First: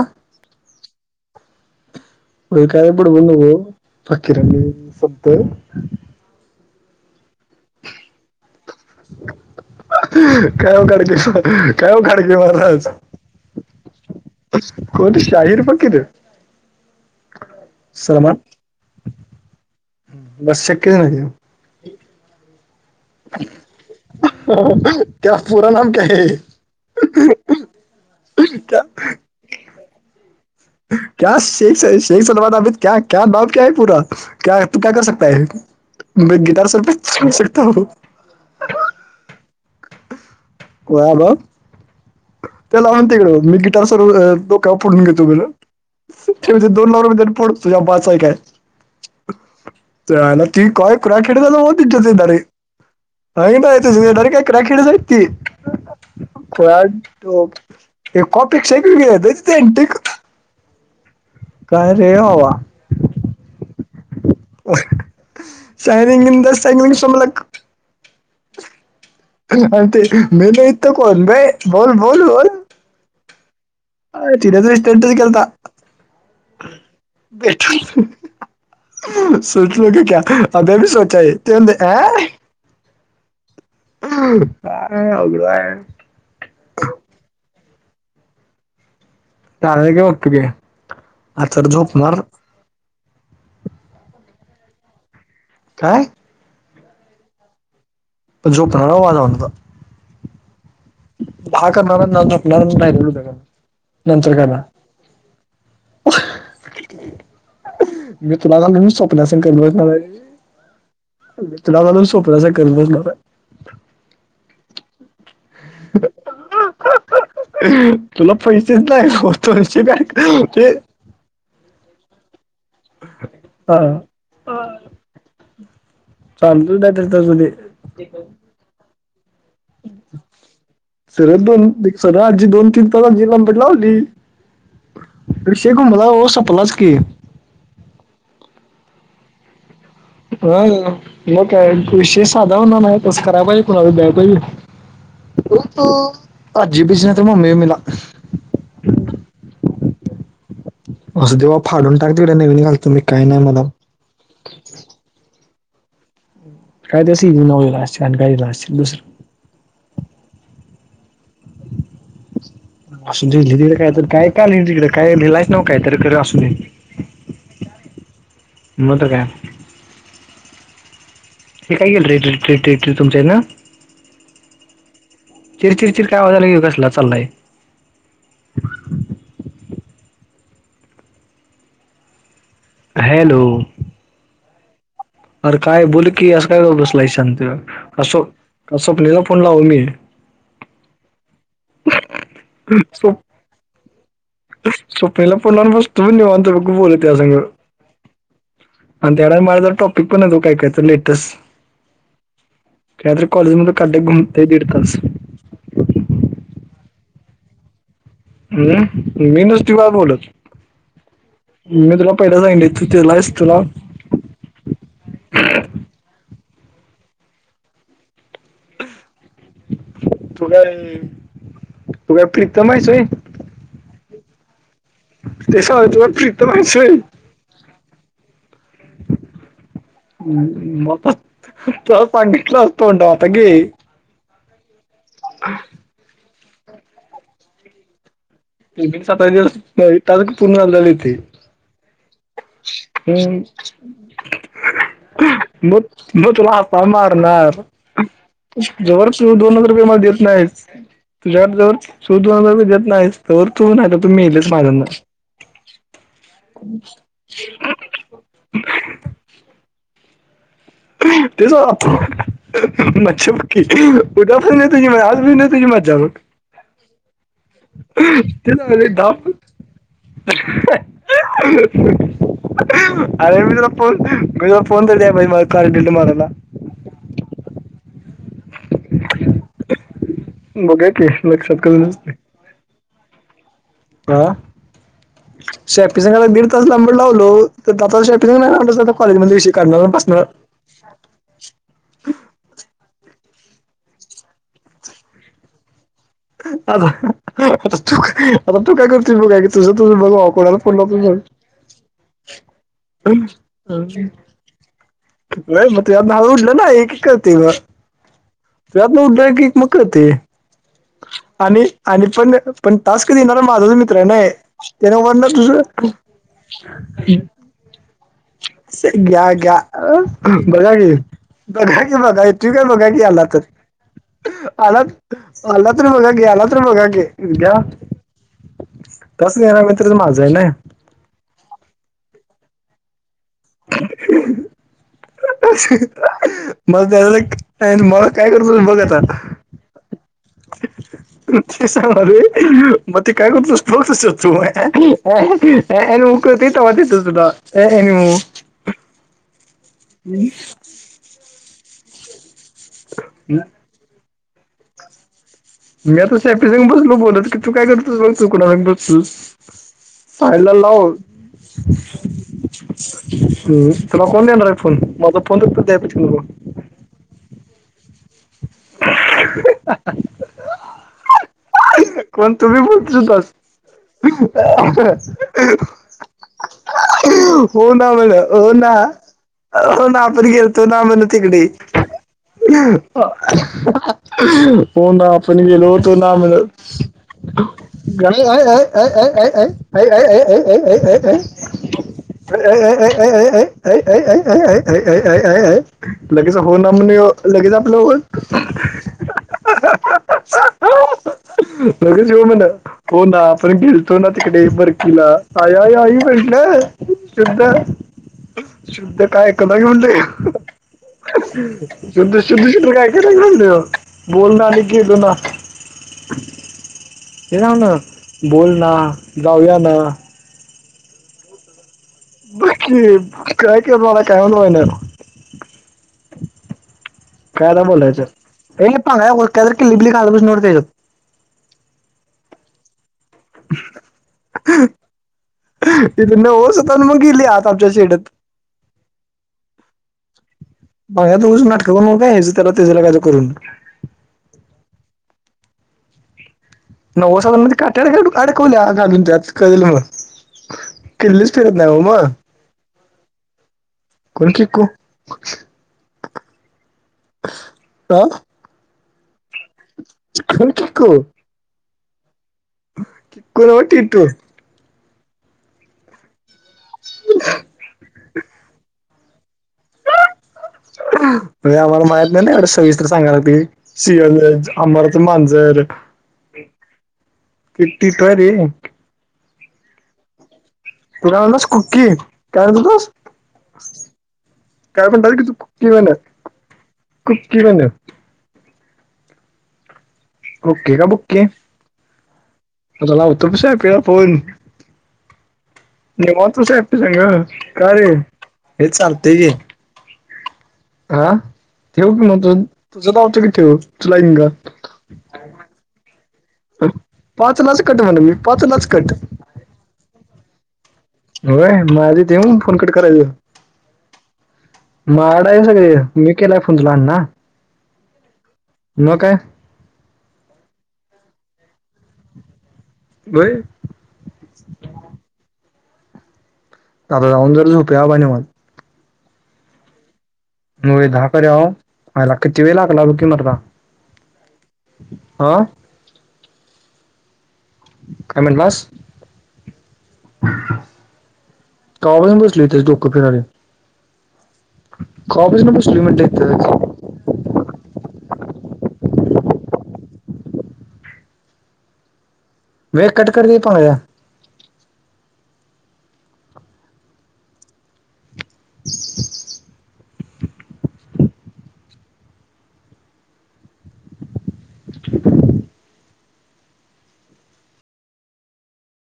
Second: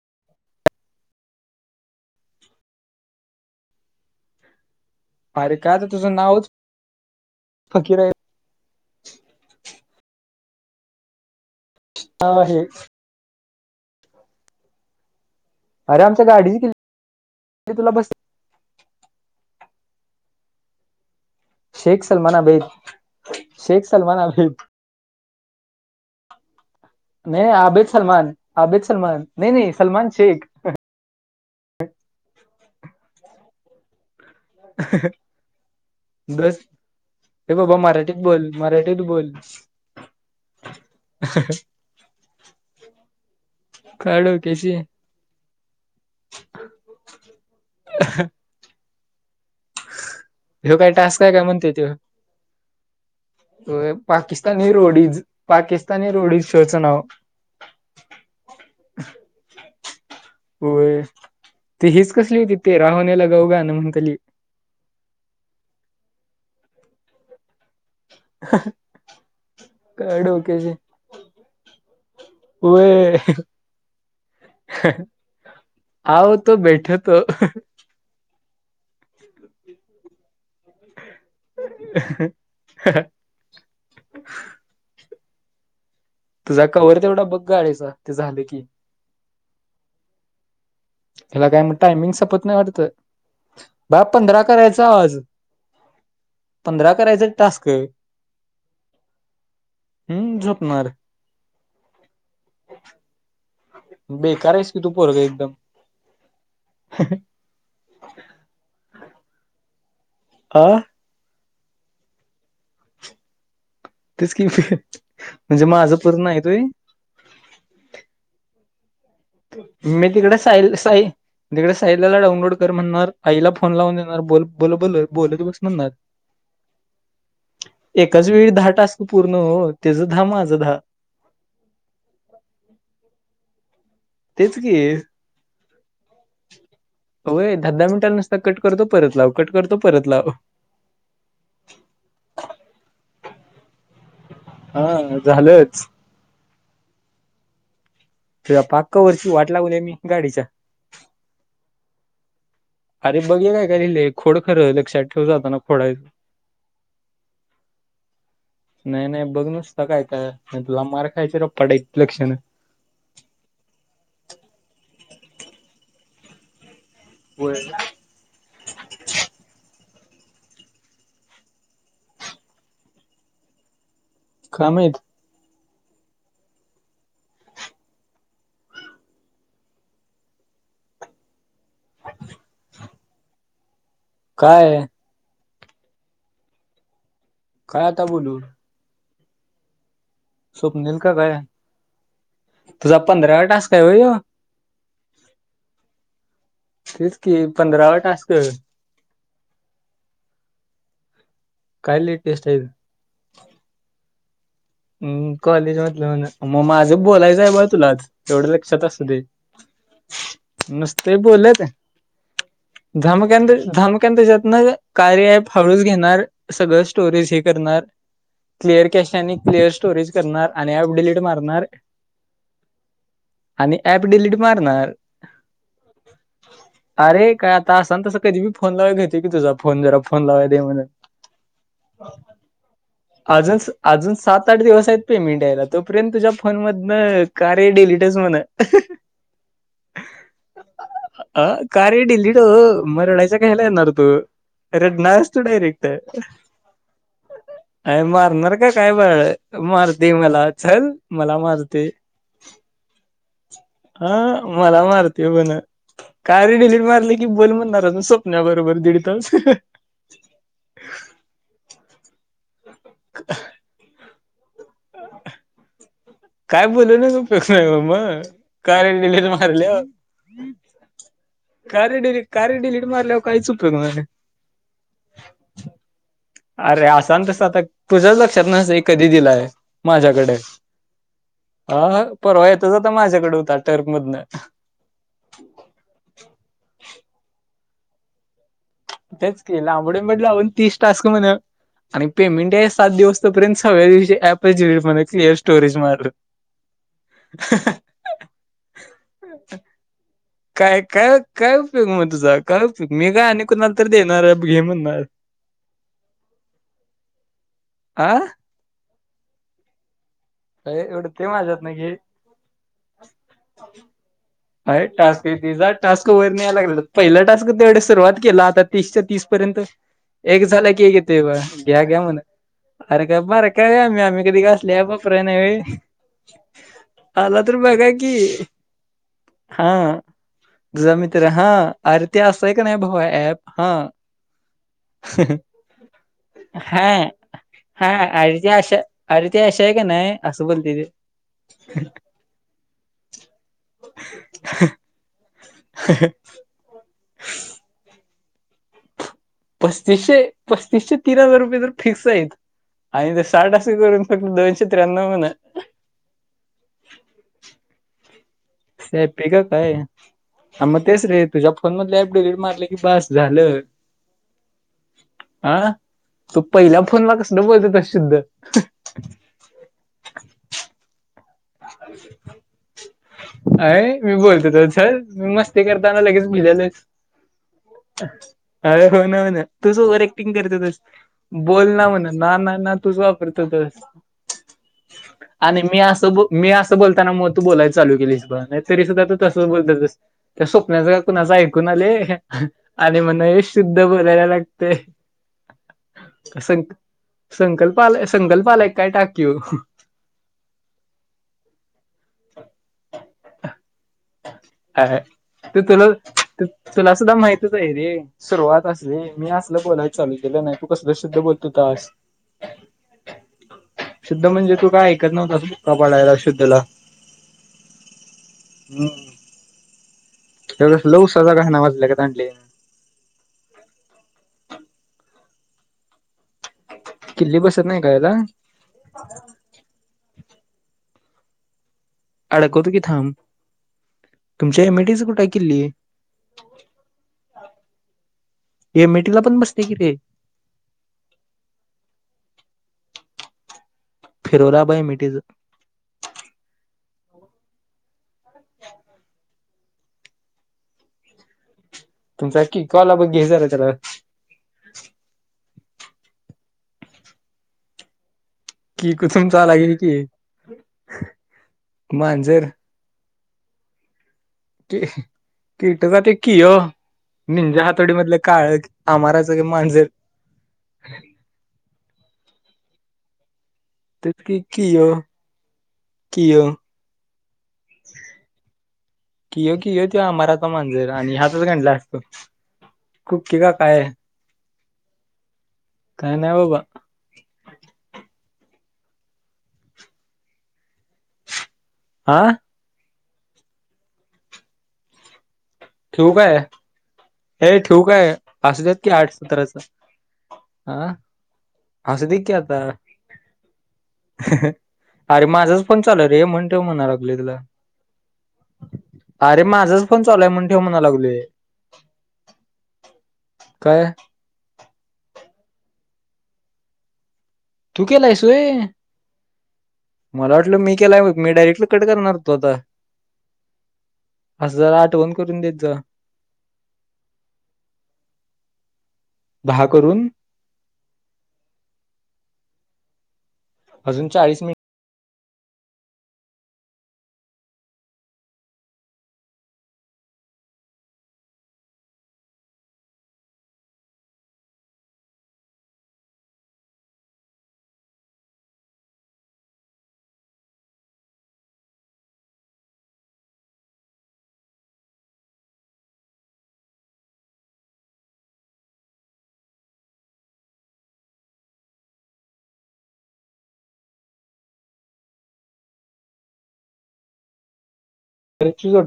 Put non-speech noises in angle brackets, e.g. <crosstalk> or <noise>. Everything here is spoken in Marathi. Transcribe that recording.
हा हो काय पड बोण पाकीिर सत. नाव फकीर आहे. काय काडके काय, खडके नाव आहे महाराज. कोत शाहिर फ अरे किर आमच्या गाडीची किल्ली तुला बस सलमान. बस एके दिन आहेऊ. शेख सलमाना बेत. क पूरा, नम का आहे. नाही आबिद सलमान, आबिद सलमान, नाही नाही सलमान शेख. क शेख शेख सलम, अबिद क्या भाब क्या आहे पूरा. क तू काय कर सकताय. म बस गिटार सर, पे चन हे सकता बाबा ह. मराठीत बोल मराठीत बोल कय ब ते लावून तिकडे मी गिटार, सर्व काय डोक्या डोक्याशी फ पुडून घेतो बेलं. दोन लाव प तुझ्याबाचा आहे का आहे. ती ह्यो काय कय क्रय टास्क आहे काय खेडेतला म्हणते त्यो होतच जते तारी. नाही, नाही तुझ डर काय पाकिस्तानी कराखेडच आहेत,, रोडीज पाकिस्तानी त रोडीज शोचं नाव खऽ हे कॉपी शेक गे तथ टिकक. होय ते हीच कसली हवा होती, ते राहण्याला गाऊ गा ना म्हणताली. सैलंग द सगंग समलाक. ह ते मी नाही, इत कोण बा बोल बोल बोल. वय अ चिच्टटच केता आओ तो बैठतो भट. सोचलो क क अभे भी सोचा आह, त ह काय अवगड आहे? तुझा कवर तेवढा बग, गाडिचा, ते झालं कीऽ जाला की ओक्के. हला काय म्हण टायमिंग सपत नाही वाटत,, बाळ पंधरा करायचा आज. काय? पंधरा करायचं टास्क. जोपनार बाबा जाऊन आता. हम्म, झोपणार? हा करनार आणि रायलेल उद्या करनार. बेकार आहेस की तू पोरग एकदम. मी तुला घाल स्वप्नासंग करलोणारऽ आं मि तुला झाल की स्वप्सा संग करत बसणारय. तेच कि, म्हणजे माझं पूर्ण आहेत वय. तुला पैसेच नाही ऽ मी तिकडे साईल, साईऽ तिकडे साईला डाऊनलोड कर म्हणणार, आईला फोन हा लावून देणार, बोल, बोल बोल, बोलत बस म्हणणार. चालतो नाही तर तसं ते एकाच वेळी दहा टस्क पूर्ण हो, तेच दहा, माझं दहा. सरळ दोन, सरळ दोन तीन तास आजि लांबड लावली. तेच की. रिषे घुमला ओ सपलाच की. होय, दहा, दहा मिनटला नुसता कट करतो, परत लावतो. कट करतो परत लाव. हा, म काय विशेय साधा होणार नाही तस कराय पाहिजे कुणाला द्याय पाहिजे. हा झालंच. हो आजी बिज्जी नायतर ममी बिमिला. तुझ्या पाक कवरची वाट लावल्या मी गाडीच्या. असू दे बा फाडून टाक तिकडं नवीन घाल. अरे बघ <unintelligible> खोड खरं लक्षात ठेव जाताना खोडाय. काय <unintelligible> दुसरं. नाही नाही बघ नुस काय काय हाय तुला मार खायच रपाटे लक्षण. असू दे ली तिकड कायतर काय कायका तिकडे काय लिहिलायस नव काय तर असूदे. बोल. म तर काय? हे काय गेलं रे <unintelligible> तुमच्या इतनं. काय माहीत? चिर चिर चिर काय आवाज आला कसला चाललाय. हॅलो. काय? अर काय बोल की? असं काय गप बसलायस शांत. काय आता बोलू? का स्वप्ने ला फोन लावू मी. स्वप्नील का काय? तुझा पंधरावा टास्क हाय वय यो. स्वप्न्याला फोन लाउन बसतो निेवांत बघ बोलत त्या तेच संग. की पंधरावा टास्क. आणि त्याकड माझ टॉपिक पण हाय तो काय कायचं लेटेस्ट. काय लेटेस्टय? काहीतरी कॉलेज मध्ये काढलं घुमतेय दीड तास. कॉलेजमधलं मन माझं बोलायचं आहे बाळ तुलाच. एवढं लक्षात असुदे. हम्म? मी नसती बा बोलत नुसतं बोलत, मी तुला पहिला सांगितले तू त्यालाच झामकण तुला धाम त्याच्यात न कार्य ॲप हळूच घेणार सगळं स्टोरेज हे करणार. क्लिअर कॅशे आणि क्लिअर स्टोरेज तू करणार आणि ॲप काय डिलीट मारणार. तू काय प्रीतम आहेस होय आणि ॲप डिलीट मारणार. ते <unintelligible> प्रीतम हायस वय. अरे का आसान तस कधी फोन लावय घेतो की तुझा फोन जरा फोन लावाय दे म्हणून. मला तुला सांगितलं असतो तोंडाव आता गे. अजून अजून सात आठ दिवस आहेत पेमेंट यायला तोपर्यंत तुझ्या फोन मधन कार्य डिलीटच म्हण. <unintelligible> सतरा दिवस <unintelligible> पूर्ण झा झाथे. अ कार्य डिलीट ओ म रडायच घ्यायला हम्म येणार तू. रेडनास तू मग डायरेक्ट, मग तुला हाता मारणार आय मारणार का काय म. जवळ तू दोन हजार रुपये मारतय देत मला नाहीस चल मला तुझ्याकडे जवळ मारतय. तू दोन हजार रुपये देत नाहीस तर तू नाही तर तू हा मेलेस मला माझ्यांना मारतोय मन कार्य डिलीट मार. की बोल म्हणणारा स्वप्न्या बरोबर दीड तास. तेच <unintelligible> मच्छी बाकी. उुठा येत म आजनेत मा जागण. काय बोलूनच उपयोग नाही मग, ते कार्य डिलीट मारल्यावर. कार्य डिलीट कार्य डिलीट मारल्यावर अरे काहीच मी तुला उपयोग होणार फोन नाही. मी फोन <unintelligible> मला कार्य डिलीट मारायला. अरे असां तस आता तुझ्याच लक्षात नस कधी दिलाय माझ्याकड बघा की लक्षात अ परवा येतच आता माझ्याकडे होता. टर्म का? मधनं शेपीसंगाला दीड तास लांबर लावलो तर दच <unintelligible> शेपींग नाहीता कॉलेजमध्ये तेच विषय की काढणार आणि लांबडे मध बसणार. लावून तीस टास्क म्हण. आणि पेमेंट आहे सात दिवस तो पर्यंत सगळ्या दिवशी <unintelligible> ॲप क्लिअर स्टोरेज मारलं. आता. आता तू आता तू काय करत बघाय क तुझं तुझं बघ <unintelligible> कोणाला फोन काय नको काय करू. काय उपयोग मग तुझा काय उपयोग मी का आणि कुणाला तर देणार घे म्हणणार नाही म तुझ्याच नावे उठलं नाही एकेक करते मग. आ. त्यात उदग एक मक ते अय उडते माझ्यात न घे. पण पण टास्क देणारा माझाच मित्र नय. हाय टास्क ति <unintelligible> टास्क वर न्यायला लागला पहिला टास्क तेवढे सुरुवात केला आता से- तीसच्या तीस घ्या घ्या पर्यंत अं? एक झाल बघा की एक येतोव घ्या बघा की घ्या म्हणा बघा तू काय बघा की अरे आला गप तर मारे. काय आम्ही आम्ही कधी आला घासल्या बकऱ्या नाही आला व्हय तर बघा की आला तर बघा की आला तर बघा की. कसला हा मित्र माझा ना. तुझा मित्र हा अरे ते असाय का नाही भाऊ ॲप हा. मला हा त्या मला काय करत बघ आता. त्या अशा हाय का नाही. असं बोलते ते <unintelligible> मग ते काय करतोस. <unintelligible> तेव्हा दिसेल तुला. <unintelligible> पस्तीसशे पस्तीसशे तीन हजार रुपये तर फिक्स आहेत आणि जर साठ करून फक्त दोनशे त्र्यान्नव म्हणा. मी आता सेपी सिंग बसलो बोलत की तू काय. <unintelligible> सेफिक काय आहे. चाल्या लाव डिलीट मारले की बास झालं तुला कोण देणार आहे फोन माझ फोन. <unintelligible> तु पहिल्या फोनला कसलं बोलतो त शुद्ध. कोण तु भी बोलतोस <unintelligible> अय मी बोलतो त सर मी मस्ती करताना लगेच भिलेले. हो ना म्हण हो ना अरे हो ना हो ना तू ना ओवर आपण ऍक्टिंग करते गेलतो तस ना म्हण तिकडे बोल ना म्हणा. ना ना ना तुझ त हो ना आपण आणि गेलो मी होतो अस ना ब मी म्हणत असं बोलताना म त बोलायच चालू काय केलीस बा आहे नाही आहे तरी आहे सुद्धा आहे तस बोलतात आहे आहे आहे त्या स्वप्नाचं का कुणाचं ऐकून आले. आय आय आय आणि म्हण आय हे आय आय शुद्ध आय बोलायला आय आय लागतंय आय आय आय आय आय आय आय लगेच हो ना म्हणे लगेच आपलं ओल संकल्पा आलाय काय टाकी यु. <unintelligible> लगेच ये म्हणाव. हो ना आपण गेलतो ना तिकडे अ बरकीला आय ते आय तुला आई ते म्हणलं तुला सुद्धा शुद्धा माहितच आहे रे सुरुवात असली शुद्ध काय मी कलं असलं घे बोलायला म्हणते चालू केलं नाही तू कसलं शुद्ध बोलत होतास शुद्ध शुद्ध शुद्ध काय क <unintelligible> शुद्ध बोल ना म्हणजे आणि तू काय गेलो ना. ऐकत नव्हतास बुक्का पाडायला शुद्धला हे नाव ना बोल ना जाऊया ना. एवढ लूसा जागा आहे ना वाजल्या का तांडली. <unintelligible> किल्ली कायदा बसत नाही का बोलायचं. याला <unintelligible> अडकवतो की थांब तुमच्या एम ई डी च कुठ ये किल्ली. ति होसता मग गेली आत आमच्या शेडेत. एम ये टी ला पण बसते कि रे. भया दोघजण नाटक करू नको काय ह्याजं त्याला त्याच्याला कां करून. फिरोलाबाई मिटीचं. नव्व साधार म काट्याड अडकवल्या घालून त्यात कळल मग. किल्लीच फिरत नाही ओ मग. तुमचा की कॉल बघ घेय झाला त्याला. कोण किकू? आ की कुसुम चालागेल की, कोण मांजर. टिकूरवर टिटूर <unintelligible> की कीटक तो किओ निजा हातोडी मधलं काळ आमाराचं ग मांजर. म्ह आम्हाला माहीत नाही ना एवढं सविस्तर सांगायला लागतंय. सएल तेच की कियो अमृत मांजर. कियो किती तर रे. किय किय तो आम्हारा का मांजर. आणि काय असंच म्हणलास गंडल कुक्की असतो काय म्हणत होतास कुक्की का काय? काय म्हणतात कि कुकी म्हण काय नाही बाबा कुकी म्हण ओके का बुके? आ. आत्ता लावतो बग <unintelligible> फोन ठेवू काय निवांत च हाईस न्हव, हे का ठेवू रे, काय असू ये देत आठ चालतंय की. सतराच हा ठेवू असू की दे मग तुझ आता तुझं लावतो की ठेव तू लाईन का. अरे माझंच फोन चालू हाय रे म्हण ठेव म्हणालोय तुला पाच लाच कट म्हणा मी पाच लाच कट अरे माझ फोन चाल होय म आधी देऊ फोन कट करायच. काय माडा आहे सगळे मी केलाय फोन त अण्णा. तू केलायस होय! मग काय. मला वाटलं मी केलाय बग मी डायरेक्टली कट करणार होतो आता. <unintelligible> असं जरा आठवण करून देत जा. आता जाऊन जर झोप्या बग निवांत. दहा करून. होय दहा कराव, आईला किती वेळ लागल बग की मर्दा. अजून चाळीस मिनट आ. काय मनलास? कवा पासून बसलोय त्याज डोकं फिरलंय. कवा पासून बसलोय म्हणलं इथंच. वेळ कट कर रे पव्या ह <unintelligible> <inaudible> रड <unintelligible>